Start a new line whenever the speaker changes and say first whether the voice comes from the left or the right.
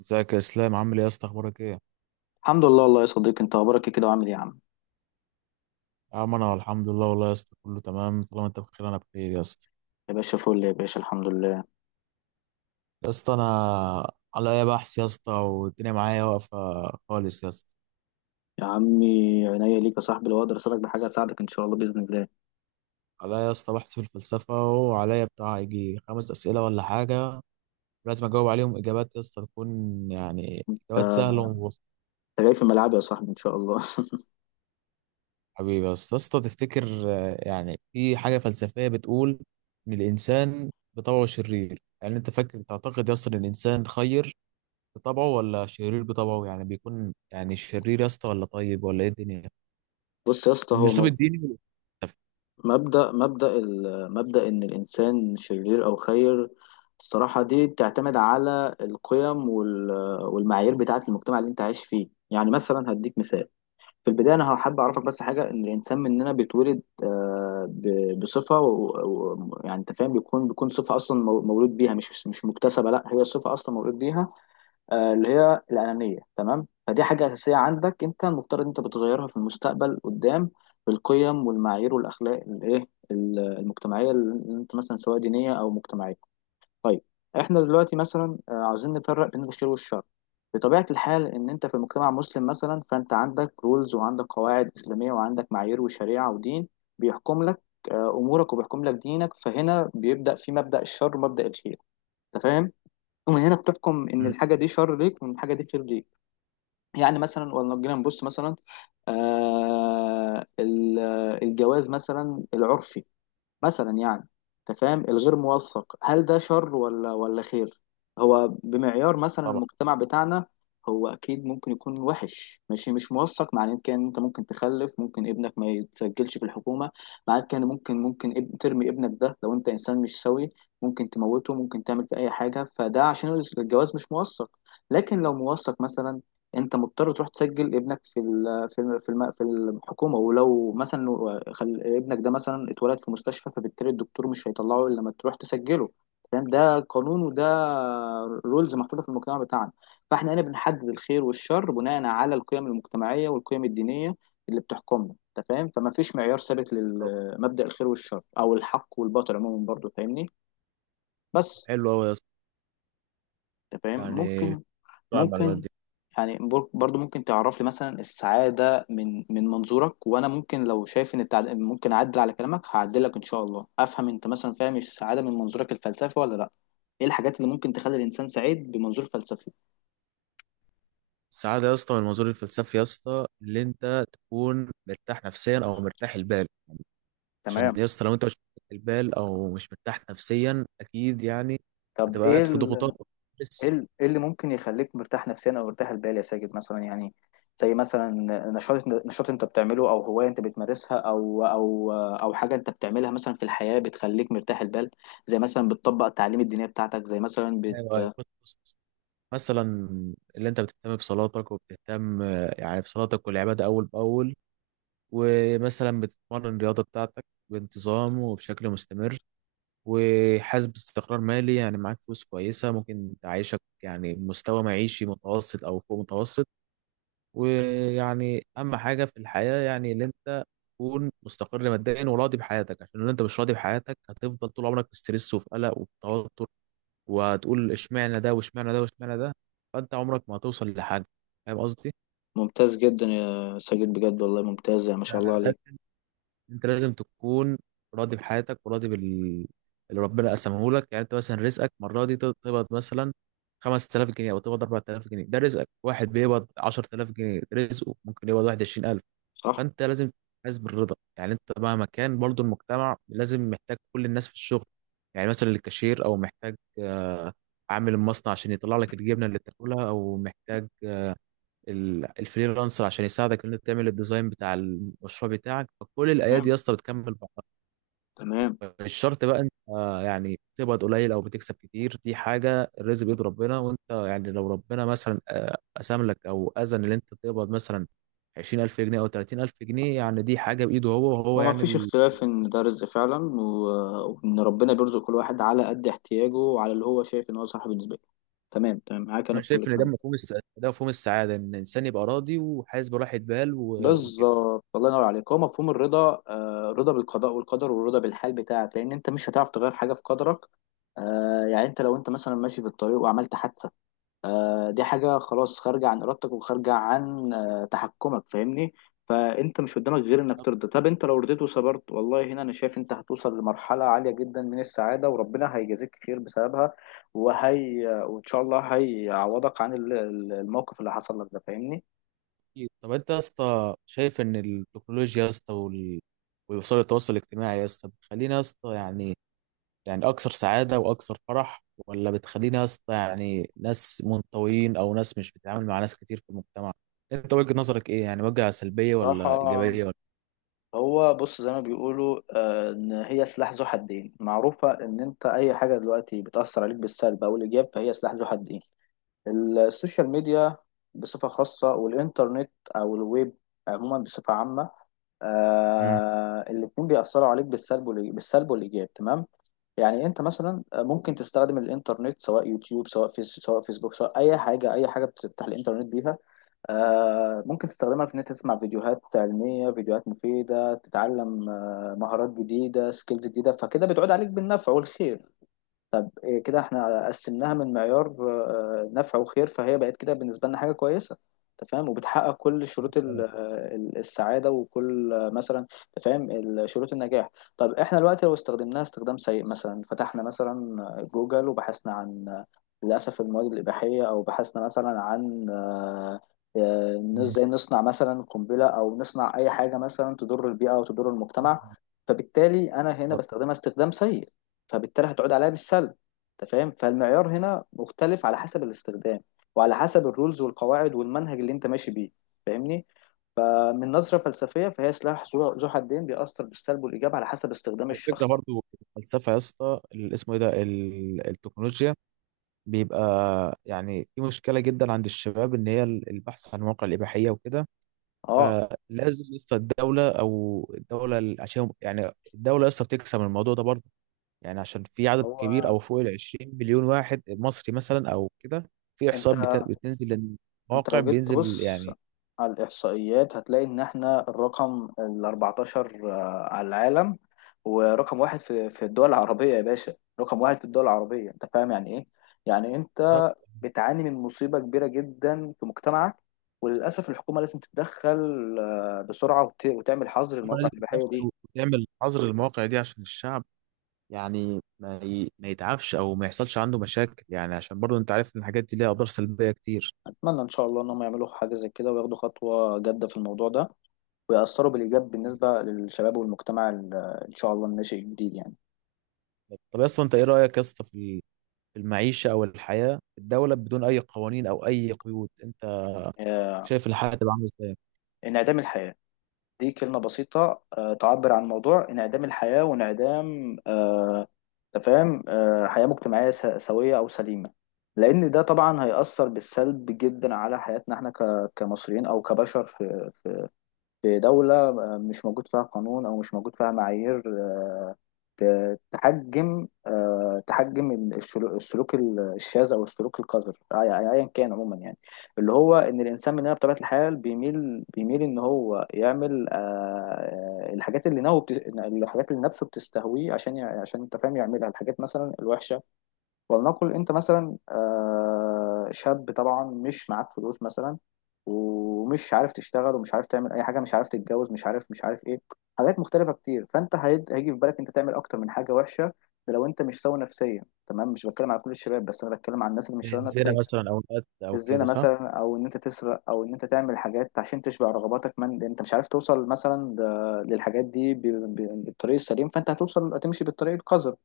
right: ازيك يا اسلام؟ عامل ايه يا اسطى؟ اخبارك ايه يا
left: الحمد لله والله يا صديقي، انت اخبارك ايه كده وعامل ايه يا عم؟
right: عم؟ انا الحمد لله والله يا اسطى، كله تمام. طالما انت بخير انا بخير يا اسطى.
left: يا باشا فل، يا باشا الحمد لله.
right: يا اسطى انا عليا بحث يا اسطى، والدنيا معايا واقفه خالص يا اسطى.
left: يا عمي عينيا ليك يا صاحبي، لو اقدر اساعدك بحاجه اساعدك ان شاء الله باذن الله.
right: عليا يا اسطى بحث في الفلسفه، وعليا بتاع يجي خمس اسئله ولا حاجه، لازم اجاوب عليهم اجابات يا اسطى تكون يعني اجابات سهله ومبسطه.
left: انت جاي في ملعبي يا صاحبي ان شاء الله.
right: حبيبي يا اسطى، يا اسطى تفتكر؟ يعني في حاجه فلسفيه بتقول ان الانسان بطبعه شرير. يعني انت فاكر تعتقد يا اسطى ان الانسان خير بطبعه ولا شرير بطبعه؟ يعني بيكون يعني شرير يا اسطى ولا طيب ولا ايه الدنيا؟
left: بص يا اسطى،
right: من
left: هو
right: اسلوب الديني والفلسفي.
left: مبدا ان الانسان شرير او خير، الصراحه دي بتعتمد على القيم والمعايير بتاعه المجتمع اللي انت عايش فيه. يعني مثلا هديك مثال. في البداية أنا حابب أعرفك بس حاجة، إن الإنسان مننا بيتولد، بصفة يعني أنت فاهم، بيكون صفة أصلا مولود بيها، مش مكتسبة. لا، هي صفة أصلا مولود بيها، اللي هي الأنانية، تمام؟ فدي حاجة أساسية عندك. أنت المفترض أنت بتغيرها في المستقبل قدام بالقيم والمعايير والأخلاق الإيه، المجتمعية، اللي أنت مثلا سواء دينية أو مجتمعية. طيب، احنا دلوقتي مثلا عاوزين نفرق بين الخير والشر. بطبيعة الحال ان انت في مجتمع مسلم مثلا، فانت عندك رولز وعندك قواعد اسلامية وعندك معايير وشريعة ودين بيحكم لك امورك، وبيحكم لك دينك. فهنا بيبدأ في مبدأ الشر ومبدأ الخير، انت فاهم؟ ومن هنا بتحكم ان
right: مم.
left: الحاجة دي شر ليك وان الحاجة دي خير ليك. يعني مثلا، ولو جينا نبص مثلا آه، ال- الجواز مثلا العرفي، مثلا يعني، انت فاهم، الغير موثق، هل ده شر ولا خير؟ هو بمعيار مثلا
right: طبعا.
left: المجتمع بتاعنا هو اكيد ممكن يكون وحش. ماشي، مش موثق معناه كان انت ممكن تخلف، ممكن ابنك ما يتسجلش في الحكومه، معناه كان ممكن ترمي ابنك ده لو انت انسان مش سوي، ممكن تموته، ممكن تعمل فيه اي حاجه، فده عشان الجواز مش موثق. لكن لو موثق مثلا، انت مضطر تروح تسجل ابنك في ال في ال في, الم في الحكومه. ولو مثلا خل ابنك ده مثلا اتولد في مستشفى، فبالتالي الدكتور مش هيطلعه الا لما تروح تسجله. فاهم؟ ده قانون وده رولز محطوطه في المجتمع بتاعنا. فاحنا هنا بنحدد الخير والشر بناء على القيم المجتمعيه والقيم الدينيه اللي بتحكمنا، انت فاهم؟ فما فيش معيار ثابت لمبدأ الخير والشر او الحق والباطل عموما، برضو فاهمني؟ بس.
right: حلو قوي يا اسطى.
left: انت فاهم؟
right: يعني
left: ممكن،
right: طبعا المعلومات
left: ممكن
right: دي.
left: يعني برضو ممكن تعرف لي مثلا السعادة من من منظورك، وانا ممكن لو شايف ان ممكن اعدل على كلامك هعدلك ان شاء الله. افهم انت مثلا فاهم السعادة من منظورك الفلسفي ولا لا؟ ايه الحاجات اللي ممكن تخلي الانسان سعيد بمنظور فلسفي؟
right: السعاده يا اسطى من المنظور الفلسفي يا اسطى، اللي انت تكون مرتاح نفسيا او مرتاح البال. عشان
left: تمام.
right: يا اسطى لو انت مش مرتاح البال او مش مرتاح نفسيا، اكيد يعني
left: طب
right: هتبقى
left: ايه
right: قاعد في ضغوطات
left: ايه
right: بس.
left: إيه اللي ممكن يخليك مرتاح نفسيا او مرتاح البال يا ساجد؟ مثلا يعني زي مثلا نشاط انت بتعمله، او هوايه انت بتمارسها، او او حاجه انت بتعملها مثلا في الحياه بتخليك مرتاح البال. زي مثلا بتطبق التعليم الدينيه بتاعتك، زي مثلا
right: ايوه أيوة. بص بص بص. مثلا، اللي انت بتهتم بصلاتك وبتهتم يعني بصلاتك والعباده اول باول. ومثلا بتتمرن الرياضة بتاعتك بانتظام وبشكل مستمر، وحاسس باستقرار مالي، يعني معاك فلوس كويسة ممكن تعيشك يعني مستوى معيشي متوسط أو فوق متوسط. ويعني أهم حاجة في الحياة يعني اللي أنت تكون مستقر ماديا وراضي بحياتك. عشان لو أنت مش راضي بحياتك هتفضل طول عمرك في ستريس وفي قلق وفي توتر، وهتقول اشمعنى ده واشمعنى ده واشمعنى ده، فأنت عمرك ما هتوصل لحاجة. فاهم
left: ممتاز جدا يا ساجد، بجد والله ممتاز، ما شاء الله عليك.
right: قصدي؟ انت لازم تكون راضي بحياتك وراضي بال اللي ربنا قسمه لك. يعني انت مثلا رزقك المره دي تقبض مثلا 5000 جنيه او تقبض 4000 جنيه، ده رزقك. واحد بيقبض 10000 جنيه رزقه، ممكن يقبض 21000.
left: صح.
right: فانت لازم تحس بالرضا. يعني انت مهما كان، برضو المجتمع لازم محتاج كل الناس في الشغل. يعني مثلا الكاشير، او محتاج عامل المصنع عشان يطلع لك الجبنه اللي تاكلها، او محتاج الفريلانسر عشان يساعدك ان انت تعمل الديزاين بتاع المشروع بتاعك. فكل الايادي
left: تمام.
right: يا اسطى بتكمل بعض.
left: تمام.
right: مش شرط بقى انت يعني تقبض قليل او بتكسب كتير. دي حاجه الرزق بيد ربنا. وانت يعني لو ربنا مثلا قسم لك او اذن ان انت تقبض مثلا 20000 جنيه او 30000 جنيه، يعني دي حاجه بايده هو، وهو
left: هو ما
right: يعني
left: فيش
right: ال...
left: اختلاف ان ده رزق فعلا، وان ربنا بيرزق كل واحد على قد احتياجه وعلى اللي هو شايف ان هو صح بالنسبه له. تمام، تمام، معاك انا
right: انا
left: في كل
right: شايف ان ده
left: الكلام.
right: مفهوم ده مفهوم السعاده. ان الانسان يبقى راضي وحاسس براحه بال وكده.
left: بالظبط، الله ينور عليك. هو مفهوم الرضا، الرضا بالقضاء والقدر، والرضا بالحال بتاعك، لان انت مش هتعرف تغير حاجه في قدرك. يعني انت لو انت مثلا ماشي في الطريق وعملت حادثه، دي حاجه خلاص خارجه عن ارادتك وخارجه عن تحكمك، فاهمني؟ فانت مش قدامك غير انك ترضى. طب انت لو رضيت وصبرت، والله هنا انا شايف انت هتوصل لمرحله عاليه جدا من السعاده، وربنا هيجازيك خير بسببها، وهي وان شاء الله هيعوضك عن الموقف اللي حصل لك ده، فاهمني؟
right: أكيد. طب انت يا اسطى شايف ان التكنولوجيا يا اسطى ووسائل التواصل الاجتماعي يا اسطى بتخلينا يا اسطى يعني اكثر سعاده واكثر فرح، ولا بتخلينا يا اسطى يعني ناس منطويين او ناس مش بتتعامل مع ناس كتير في المجتمع؟ انت وجهه نظرك ايه؟ يعني وجهه سلبيه
left: صراحه
right: ولا ايجابيه ولا؟
left: هو بص، زي ما بيقولوا ان هي سلاح ذو حدين. معروفه ان انت اي حاجه دلوقتي بتاثر عليك بالسلب او الايجاب، فهي سلاح ذو حدين. السوشيال ميديا بصفه خاصه، والانترنت او الويب عموما بصفه عامه،
right: مم.
left: آه الاتنين بيأثروا عليك بالسلب والإيجاب، تمام. يعني أنت مثلا ممكن تستخدم الإنترنت، سواء يوتيوب سواء فيس سواء فيسبوك، سواء أي حاجة، أي حاجة بتفتح الإنترنت بيها، ممكن تستخدمها في إن أنت تسمع فيديوهات علمية، فيديوهات مفيدة، تتعلم مهارات جديدة، سكيلز جديدة، فكده بتعود عليك بالنفع والخير. إيه كده احنا قسمناها من معيار نفع وخير، فهي بقت كده بالنسبة لنا حاجة كويسة، انت فاهم، وبتحقق كل شروط السعادة، وكل مثلا انت فاهم شروط النجاح. طب احنا دلوقتي لو استخدمناها استخدام سيء، مثلا فتحنا مثلا جوجل وبحثنا عن للأسف المواد الإباحية، أو بحثنا مثلا عن إن
right: مم.
left: ازاي نصنع مثلا قنبلة، أو نصنع أي حاجة مثلا تضر البيئة أو تضر المجتمع، فبالتالي أنا هنا بستخدمها استخدام سيء، فبالتالي هتعود عليا بالسلب. انت فاهم؟ فالمعيار هنا مختلف على حسب الاستخدام، وعلى حسب الرولز والقواعد والمنهج اللي انت ماشي بيه، فاهمني؟ فمن نظرة فلسفية فهي سلاح ذو حدين، بيأثر بالسلب والإيجاب على حسب استخدام
right: على فكرة
left: الشخص.
right: برضو الفلسفة يا اسطى، اسمه ايه ده، التكنولوجيا، بيبقى يعني في مشكلة جدا عند الشباب ان هي البحث عن مواقع الإباحية وكده.
left: اه.
right: فلازم يا اسطى الدولة عشان يعني الدولة يا اسطى بتكسب من الموضوع ده برضه. يعني عشان في عدد كبير
left: هو
right: أو فوق ال 20 مليون واحد مصري مثلا أو كده، في
left: انت
right: إحصاءات بتنزل
left: انت
right: للمواقع
left: لو جيت
right: بينزل
left: تبص
right: يعني.
left: على الإحصائيات هتلاقي إن إحنا الرقم ال 14 على العالم، ورقم واحد في الدول العربية يا باشا. رقم واحد في الدول العربية، أنت فاهم يعني إيه؟ يعني
right: هم
left: أنت بتعاني من مصيبة كبيرة جدا في مجتمعك، وللأسف الحكومة لازم تتدخل بسرعة، وتعمل حظر للمواقع
right: لازم
left: الإباحية دي.
right: تتدخل وتعمل حظر المواقع دي عشان الشعب يعني ما يتعبش أو ما يحصلش عنده مشاكل. يعني عشان برضه أنت عارف إن الحاجات دي ليها أضرار سلبية كتير.
left: أتمنى إن شاء الله إن هم يعملوا حاجة زي كده، وياخدوا خطوة جادة في الموضوع ده، ويأثروا بالإيجاب بالنسبة للشباب والمجتمع إن شاء الله الناشئ الجديد يعني.
right: طب اصلا انت ايه رايك يا اسطى في المعيشه او الحياه في الدوله بدون اي قوانين او اي قيود؟
left: آه،
right: شايف الحلقه تبقى عامله ازاي؟
left: انعدام الحياة، دي كلمة بسيطة تعبر عن موضوع انعدام الحياة، وانعدام أنت فاهم حياة مجتمعية سوية أو سليمة، لأن ده طبعا هيأثر بالسلب جدا على حياتنا احنا كمصريين أو كبشر في في دولة مش موجود فيها قانون، أو مش موجود فيها معايير تحجم تحجم السلوك الشاذ، أو السلوك القذر، أيا كان عموما يعني. اللي هو إن الإنسان مننا بطبيعة الحال بيميل إن هو يعمل الحاجات الحاجات اللي نفسه بتستهويه، عشان عشان أنت فاهم يعملها، الحاجات مثلا الوحشة. ولنقل انت مثلا شاب، طبعا مش معاك فلوس مثلا، ومش عارف تشتغل، ومش عارف تعمل اي حاجه، مش عارف تتجوز، مش عارف ايه، حاجات مختلفه كتير. فانت هيجي في بالك انت تعمل اكتر من حاجه وحشه، ده لو انت مش سوي نفسيا. تمام، مش بتكلم على كل الشباب، بس انا بتكلم على الناس اللي مش سوي
right: الزنا
left: نفسيا.
right: مثلا او القتل او
left: الزنا
right: كده، صح.
left: مثلا، او ان انت تسرق، او ان انت تعمل حاجات عشان تشبع رغباتك، من لأن انت مش عارف توصل مثلا للحاجات دي بالطريق السليم، فانت هتوصل هتمشي بالطريق القذر.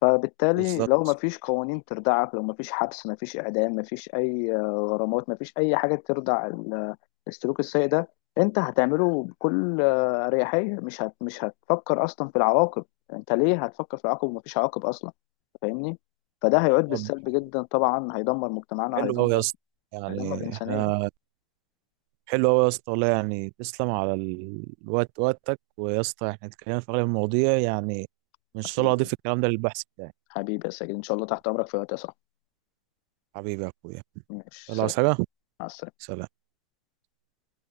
left: فبالتالي لو ما
right: بالظبط.
left: فيش قوانين تردعك، لو ما فيش حبس، ما فيش اعدام، ما فيش اي غرامات، ما فيش اي حاجه تردع السلوك السيء ده، انت هتعمله بكل اريحيه، مش هتفكر اصلا في العواقب. انت ليه هتفكر في العواقب وما فيش عواقب اصلا، فاهمني؟ فده هيعود
right: طب
left: بالسلب جدا، طبعا هيدمر مجتمعنا،
right: حلو قوي يا
left: هيدمر،
right: اسطى،
left: هيدمر
right: يعني
left: الانسانيه.
right: احنا، حلو قوي يا اسطى والله. يعني تسلم على الوقت، وقتك. ويا اسطى احنا اتكلمنا في اغلب المواضيع، يعني ان شاء الله
left: حبيبي،
right: اضيف الكلام ده للبحث بتاعي.
left: حبيبي يا ساجد ان شاء الله تحت امرك في وقت يا صاحبي.
right: حبيبي يا اخويا.
left: ماشي
right: يلا،
left: سلام.
right: عايز حاجه؟
left: مع السلامه.
right: سلام.